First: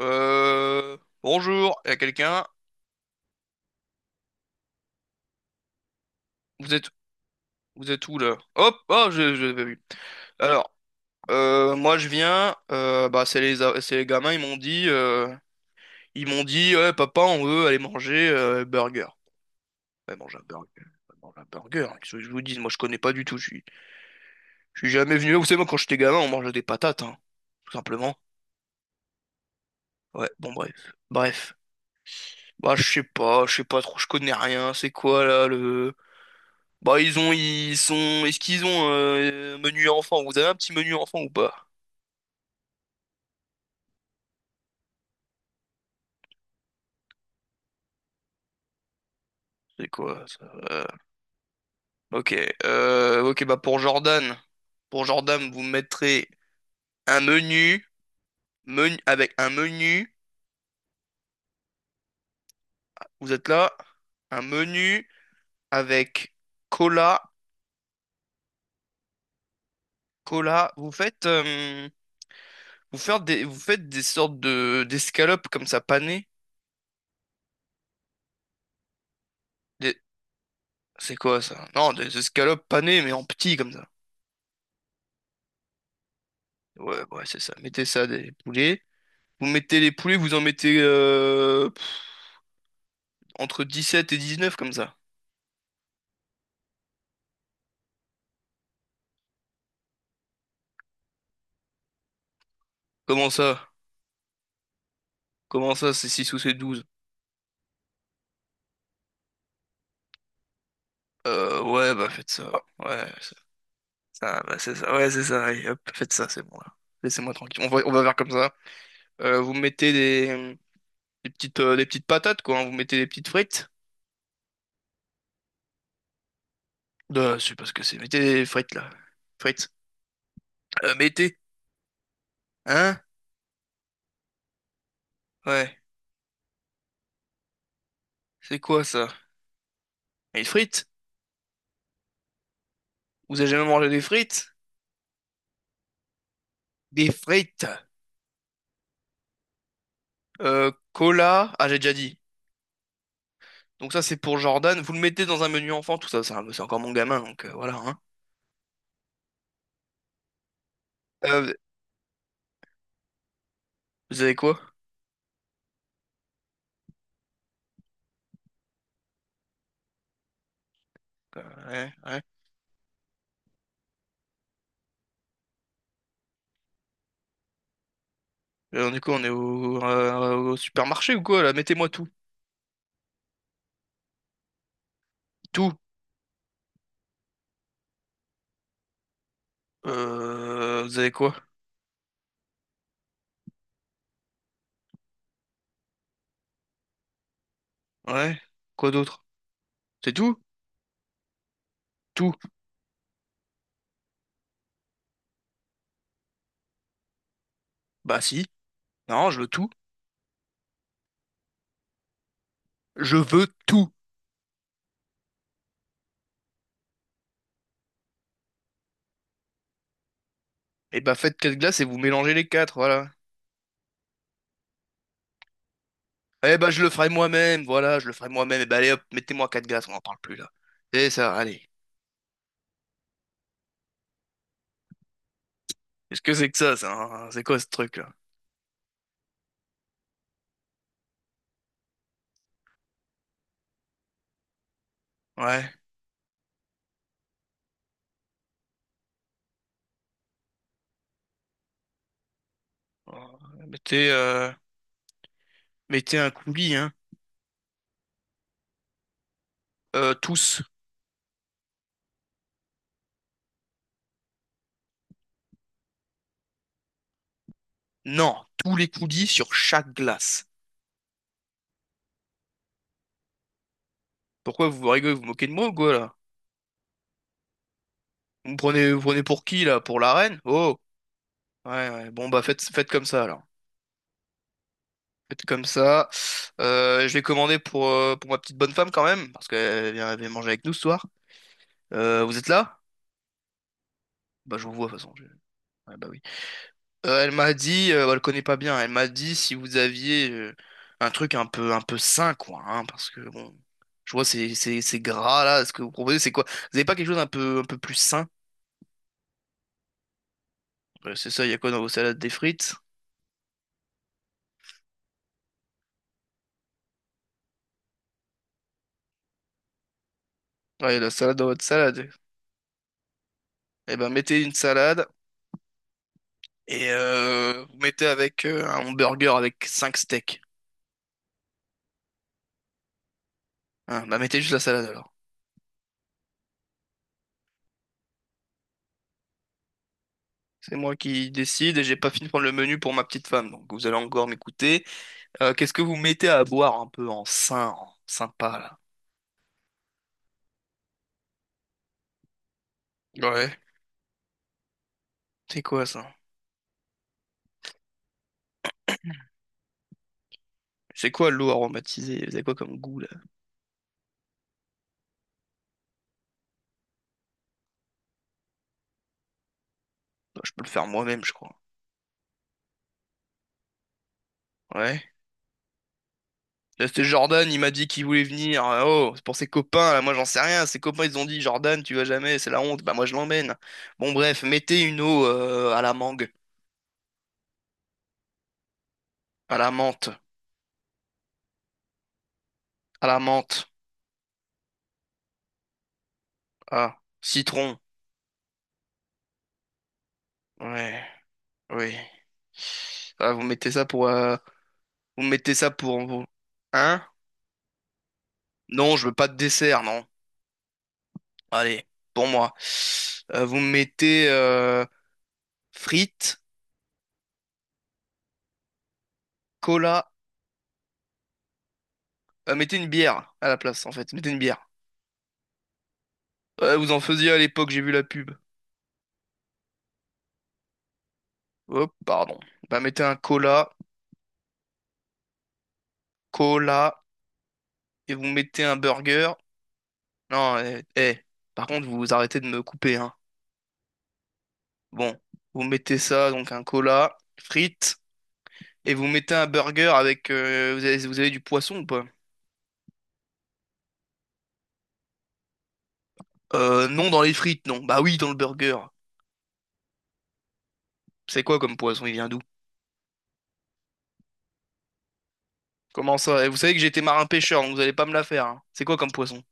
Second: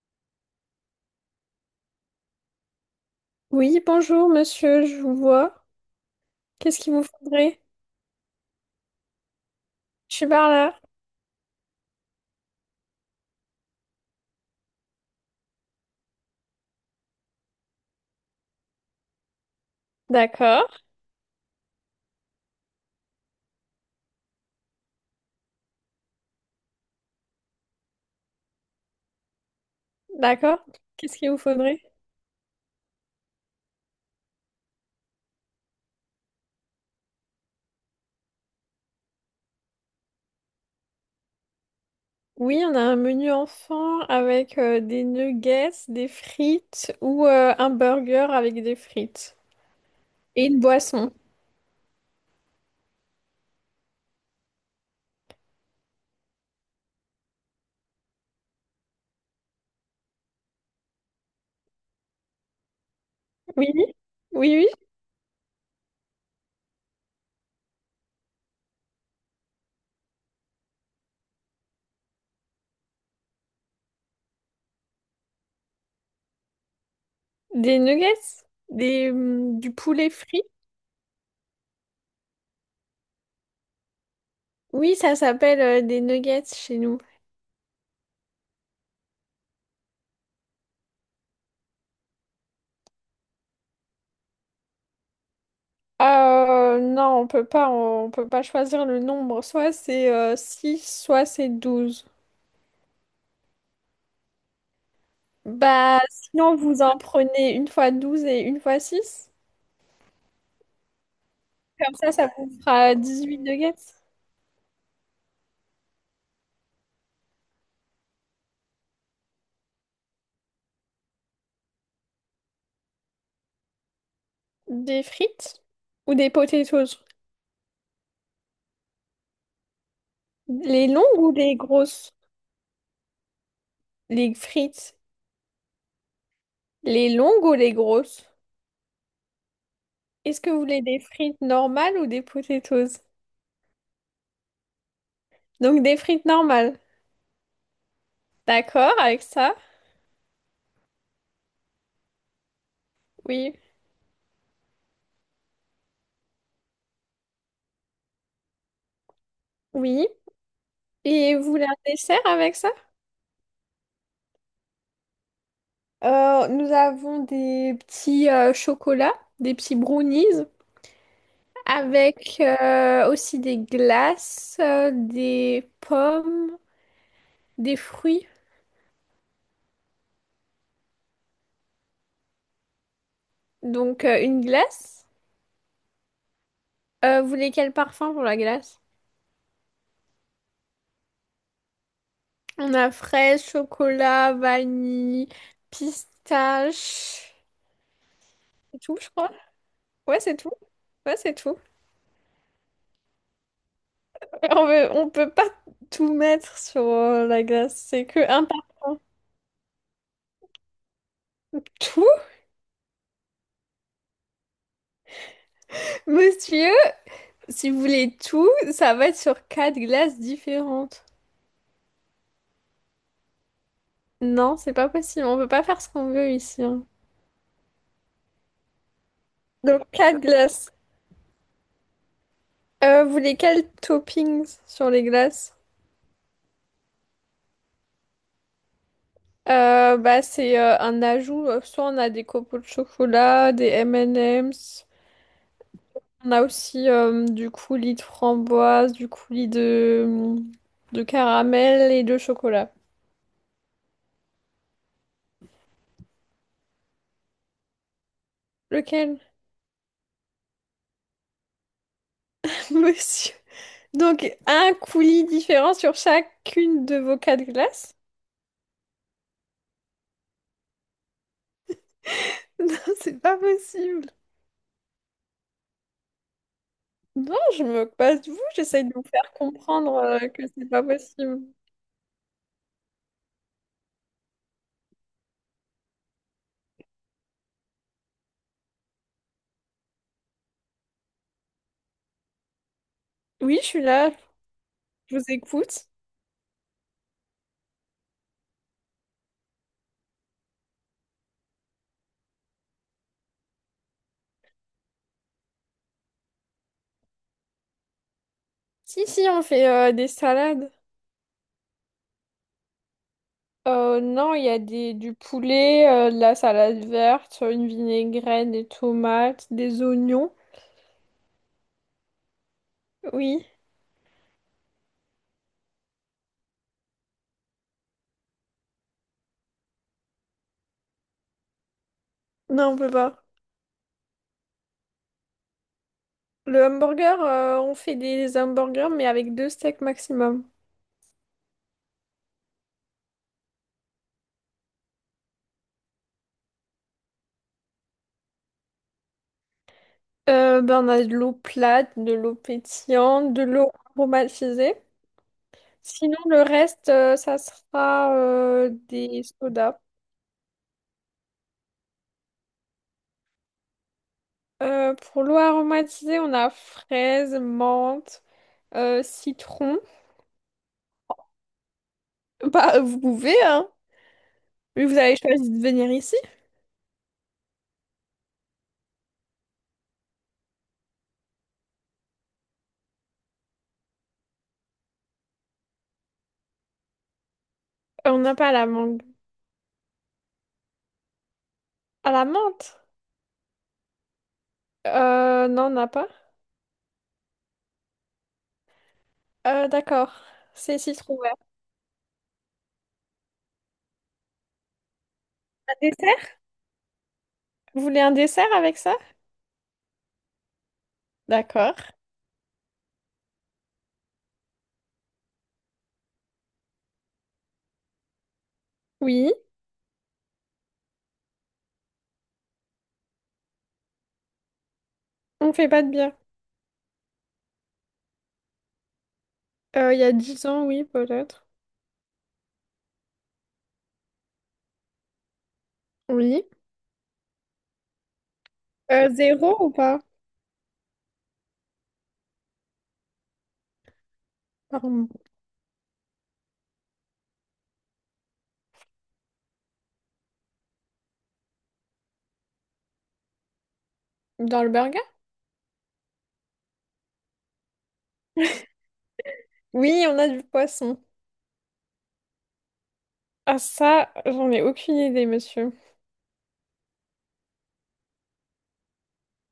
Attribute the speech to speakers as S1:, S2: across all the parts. S1: Euh, Bonjour, il y a quelqu'un.
S2: Oui, bonjour monsieur, je vous vois.
S1: Vous
S2: Qu'est-ce
S1: êtes,
S2: qu'il vous faudrait?
S1: vous êtes où là? Hop, oh, je l'avais vu.
S2: Je suis par
S1: Alors,
S2: là.
S1: moi je viens. Bah, c'est les gamins. Ils m'ont dit, ouais, papa, on veut aller manger burger. Ouais, manger un burger.
S2: D'accord,
S1: Ouais, manger un burger, hein. Qu'est-ce que je vous dis? Moi, je connais pas du tout. Je suis jamais venu là. Vous savez, moi, quand j'étais gamin, on mangeait des patates, hein, tout simplement. Ouais. Bon,
S2: d'accord.
S1: bref,
S2: Qu'est-ce qu'il vous
S1: bref.
S2: faudrait?
S1: Bah, je sais pas trop. Je connais rien. C'est quoi là le Bah, ils ont ils sont est-ce qu'ils ont un menu enfant? Vous avez un petit menu enfant ou pas?
S2: Oui, on a un menu enfant avec des nuggets, des frites ou un burger avec des frites.
S1: C'est quoi
S2: Et
S1: ça?
S2: une
S1: Euh,
S2: boisson.
S1: Ok, ok bah, pour Jordan vous mettrez un menu, avec un menu. Vous êtes
S2: Oui,
S1: là? Un
S2: oui, oui.
S1: menu avec cola, vous faites, vous faites des sortes de d'escalopes comme ça, panées.
S2: Des nuggets? Des, du
S1: Des-
S2: poulet frit?
S1: c'est quoi ça? Non, des escalopes panées, mais en petit comme ça.
S2: Oui, ça s'appelle des nuggets chez
S1: Ouais,
S2: nous.
S1: ouais, c'est ça, mettez ça, des poulets. Vous mettez les poulets, vous en mettez, entre 17 et neuf comme ça.
S2: Non, on peut pas, on peut pas choisir le nombre. Soit c'est six, soit c'est douze.
S1: Comment ça? Comment ça,
S2: Bah,
S1: c'est 6 ou c'est
S2: sinon, vous
S1: 12?
S2: en prenez une fois 12 et une fois six.
S1: Ouais,
S2: Comme
S1: bah,
S2: ça,
S1: faites
S2: ça
S1: ça.
S2: vous fera
S1: Ouais, ça,
S2: 18 nuggets.
S1: ça, bah, c'est ça. Ouais, c'est ça. Allez, hop, faites ça, c'est bon là. Laissez-moi tranquille. On va faire comme ça. Vous mettez des petites patates, quoi, hein. Vous mettez des petites frites.
S2: Des frites ou des potatoes?
S1: Je sais pas ce que c'est. Mettez des frites là. Frites.
S2: Les longues ou
S1: Mettez.
S2: les grosses?
S1: Hein?
S2: Les frites.
S1: Ouais.
S2: Les longues ou les grosses?
S1: C'est quoi ça?
S2: Est-ce
S1: Des
S2: que vous voulez
S1: frites?
S2: des frites normales ou des potatoes?
S1: Vous avez jamais mangé des frites?
S2: Donc, des frites normales.
S1: Des frites.
S2: D'accord avec ça?
S1: Cola. Ah, j'ai déjà dit.
S2: Oui.
S1: Donc ça, c'est pour Jordan. Vous le mettez dans un menu enfant, tout ça, c'est encore mon gamin, donc, voilà, hein.
S2: Oui. Et vous
S1: Euh,
S2: voulez un dessert avec ça?
S1: Vous avez quoi?
S2: Nous avons des petits chocolats, des petits brownies.
S1: Euh, ouais, ouais.
S2: Avec aussi des glaces, des pommes, des fruits.
S1: Du coup, on est au supermarché ou quoi, là? Mettez-moi tout.
S2: Donc une glace.
S1: Tout.
S2: Vous voulez quel parfum pour la glace?
S1: Vous avez quoi?
S2: On a fraise, chocolat, vanille, pistache.
S1: Ouais.
S2: C'est
S1: Quoi
S2: tout, je
S1: d'autre?
S2: crois.
S1: C'est
S2: Ouais, c'est
S1: tout?
S2: tout. Ouais, c'est tout.
S1: Tout.
S2: On peut pas tout mettre sur la glace. C'est que
S1: Bah
S2: un
S1: si.
S2: parfum.
S1: Non, je veux tout.
S2: Tout,
S1: Je veux tout.
S2: monsieur, si vous voulez tout, ça va être sur quatre glaces
S1: Et
S2: différentes.
S1: bah, faites quatre glaces et vous mélangez les quatre, voilà.
S2: Non, c'est pas possible. On peut pas faire ce qu'on veut
S1: Eh
S2: ici,
S1: bah, je
S2: hein.
S1: le ferai moi-même, voilà, je le ferai moi-même. Et bah, allez hop, mettez-moi quatre
S2: Donc,
S1: glaces, on n'en parle
S2: quatre
S1: plus là.
S2: glaces.
S1: Et ça, allez.
S2: Vous voulez quels toppings sur les glaces?
S1: Qu'est-ce que c'est que ça, hein? C'est quoi ce truc là?
S2: Bah, c'est un ajout. Soit on a des copeaux de chocolat, des M&M's.
S1: Ouais.
S2: On a aussi du coulis de framboise, du coulis de caramel et de chocolat.
S1: Alors, Mettez, euh, mettez un coulis, hein.
S2: Lequel,
S1: Tous.
S2: monsieur? Donc, un coulis différent sur chacune de vos quatre glaces?
S1: Non, tous les coulis sur chaque glace.
S2: Non, c'est pas possible.
S1: Pourquoi vous rigolez, vous vous moquez de moi ou quoi là?
S2: Non, je me moque pas de vous, j'essaye de
S1: Vous
S2: vous
S1: prenez
S2: faire
S1: pour qui là?
S2: comprendre
S1: Pour la reine?
S2: que c'est
S1: Oh!
S2: pas possible.
S1: Ouais, ouais, bon, bah, faites comme ça alors. Faites comme ça. Je vais commander pour ma petite bonne femme quand même, parce qu'elle vient manger avec nous ce soir. Vous êtes là?
S2: Oui, je suis là,
S1: Bah, je vous vois de toute façon.
S2: je vous écoute.
S1: Ouais, bah oui. Elle m'a dit, elle connaît pas bien. Elle m'a dit si vous aviez un truc un peu sain, quoi, hein, parce que bon, je vois, c'est gras là. Ce que vous proposez, c'est quoi? Vous avez pas quelque chose un peu plus sain?
S2: Si, si, on fait des salades.
S1: Ouais, c'est ça, il y a quoi dans vos salades? Des frites?
S2: Non, il y a des, du poulet, de la salade verte, une vinaigrette, des tomates, des oignons.
S1: Ouais, la salade dans votre salade.
S2: Oui.
S1: Eh ben, mettez une salade et, vous mettez avec un hamburger avec 5 steaks.
S2: Non, on peut pas.
S1: Hein, bah mettez juste la salade alors.
S2: Le hamburger, on fait des hamburgers, mais avec deux steaks maximum.
S1: C'est moi qui décide et j'ai pas fini de prendre le menu pour ma petite femme, donc vous allez encore m'écouter. Qu'est-ce que vous mettez à boire un peu en sain, en sympa là?
S2: Ben, on a de l'eau plate, de l'eau pétillante, de
S1: Ouais,
S2: l'eau aromatisée.
S1: c'est quoi ça?
S2: Sinon, le reste, ça sera des sodas.
S1: C'est quoi l'eau aromatisée? C'est quoi comme goût là?
S2: Pour l'eau aromatisée, on a fraise, menthe, citron.
S1: Non, je peux le faire moi-même, je crois.
S2: Bah, vous pouvez, hein. Mais vous
S1: Ouais.
S2: avez choisi de venir ici.
S1: Là, c'était Jordan, il m'a dit qu'il voulait venir. Oh, c'est pour ses copains, là, moi j'en sais rien. Ses copains, ils ont dit, Jordan, tu vas jamais, c'est la honte. Bah, moi je l'emmène. Bon, bref, mettez une eau, à la mangue,
S2: On n'a pas la mangue.
S1: à la menthe,
S2: À la menthe?
S1: à la menthe,
S2: Non, on n'a pas.
S1: ah, citron.
S2: D'accord. C'est
S1: Ouais,
S2: citron vert.
S1: oui. Ah, vous mettez ça pour, vous mettez ça
S2: Un
S1: pour. vous-
S2: dessert?
S1: Hein?
S2: Vous voulez un dessert avec
S1: Non,
S2: ça?
S1: je veux pas de dessert, non.
S2: D'accord.
S1: Allez, pour moi. Vous mettez, frites,
S2: Oui.
S1: cola. Mettez une bière à la place, en fait. Mettez une bière.
S2: On fait pas de bière.
S1: Vous en faisiez à l'époque, j'ai vu la pub.
S2: Il y a 10 ans, oui, peut-être.
S1: Hop, pardon. Bah, mettez un cola,
S2: Oui.
S1: cola, et vous mettez un burger.
S2: Zéro ou pas?
S1: Non, eh, eh. Par contre, vous vous arrêtez de me couper, hein.
S2: Pardon.
S1: Bon, vous mettez ça, donc un cola, frites, et vous mettez un burger avec, vous avez du poisson ou pas?
S2: Dans le burger?
S1: Non, dans les frites, non. Bah oui, dans le burger.
S2: Oui, on a du poisson.
S1: C'est quoi comme poisson? Il vient d'où?
S2: Ah ça, j'en ai aucune idée, monsieur.
S1: Comment ça? Eh, vous savez que j'étais marin pêcheur, donc vous allez pas me la faire, hein. C'est quoi comme poisson?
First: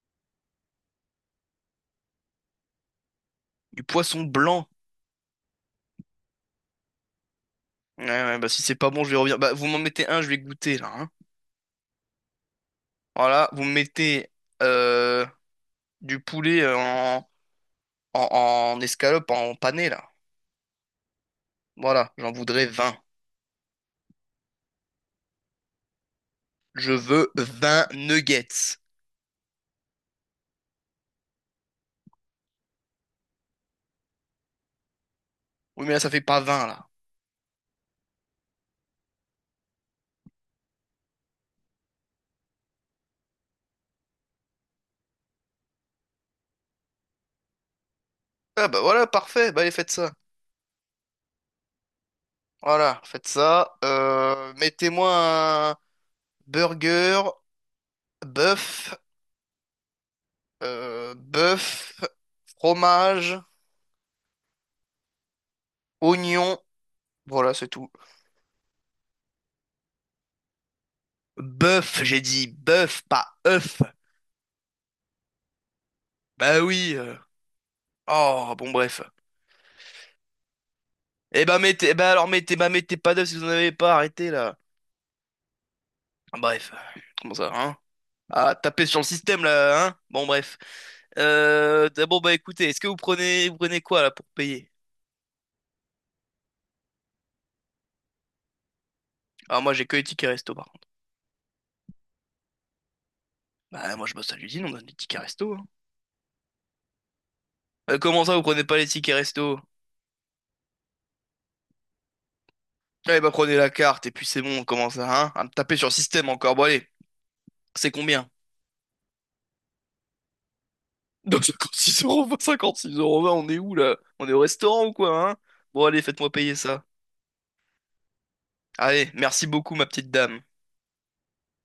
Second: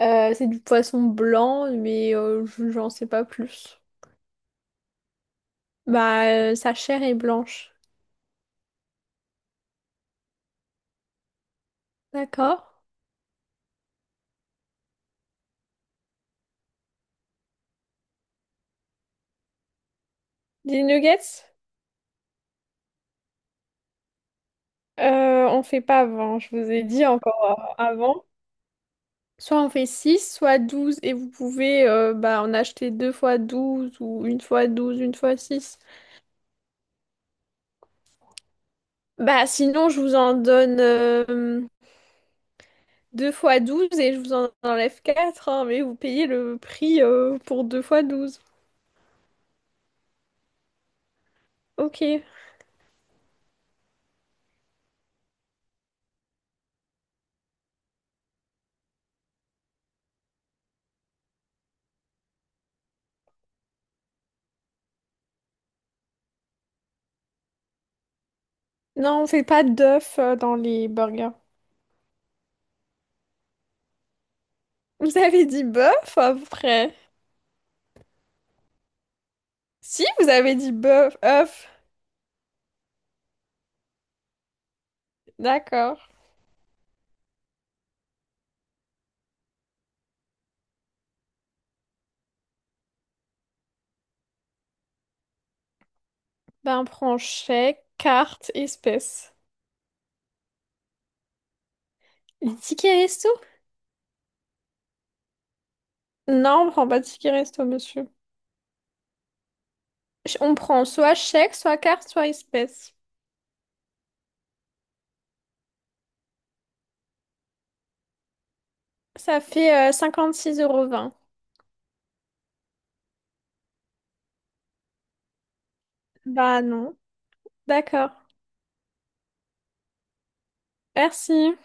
S2: C'est du poisson blanc, mais j'en sais pas plus.
S1: Du poisson blanc.
S2: Bah, sa chair est blanche.
S1: Ouais, ouais, bah si c'est pas bon, je vais revenir. Bah, vous m'en mettez un, je vais goûter là, hein.
S2: D'accord.
S1: Voilà, vous me mettez, euh, du poulet, en, en escalope, en pané là.
S2: Des nuggets?
S1: Voilà, j'en voudrais 20.
S2: On fait pas avant, je vous ai
S1: Je
S2: dit
S1: veux
S2: encore
S1: 20
S2: avant.
S1: nuggets.
S2: Soit on fait 6, soit 12, et vous pouvez en acheter deux fois 12 ou une fois 12, une fois 6.
S1: Oui, mais là, ça fait pas 20 là.
S2: Bah, sinon, je vous en donne deux fois 12 et je vous en enlève 4, hein, mais vous payez le prix pour deux fois douze.
S1: Ah bah voilà, parfait, bah allez, faites ça.
S2: Ok.
S1: Voilà, faites ça. Mettez-moi un burger, bœuf, bœuf, fromage, oignon. Voilà, c'est tout.
S2: Non, on fait pas d'œufs dans les burgers.
S1: Bœuf, j'ai dit bœuf, pas œuf.
S2: Vous avez dit bœuf
S1: Bah oui.
S2: après?
S1: Oh, bon, bref.
S2: Si, vous avez dit bœuf,
S1: Eh bah,
S2: œuf.
S1: eh bah alors, bah, mettez pas d'œufs si vous n'en avez pas, arrêtez, là.
S2: D'accord.
S1: Ah, bref. Comment ça, hein? Ah, tapez sur le système, là, hein? Bon, bref. D'abord, bah, écoutez, est-ce que vous prenez quoi, là, pour payer?
S2: Ben, on prend chèque, carte, espèce.
S1: Ah, moi, j'ai que les tickets resto, par contre.
S2: Les tickets resto?
S1: Bah, moi, je bosse à l'usine, on donne des tickets resto, hein.
S2: Non, on prend pas de ticket resto, monsieur.
S1: Comment ça, vous prenez pas les tickets resto?
S2: On prend soit chèque, soit carte, soit espèce.
S1: Eh bah, prenez la carte, et puis c'est bon, comment ça, hein? Ah, tapez sur le système encore, bon, allez. C'est combien?
S2: Ça fait 6 euros vingt.
S1: Donc 56 euros, 56 euros, on est où là? On est au restaurant ou quoi, hein? Bon, allez, faites-moi payer
S2: Bah
S1: ça.
S2: non. D'accord.
S1: Allez, merci beaucoup, ma petite dame.
S2: Merci.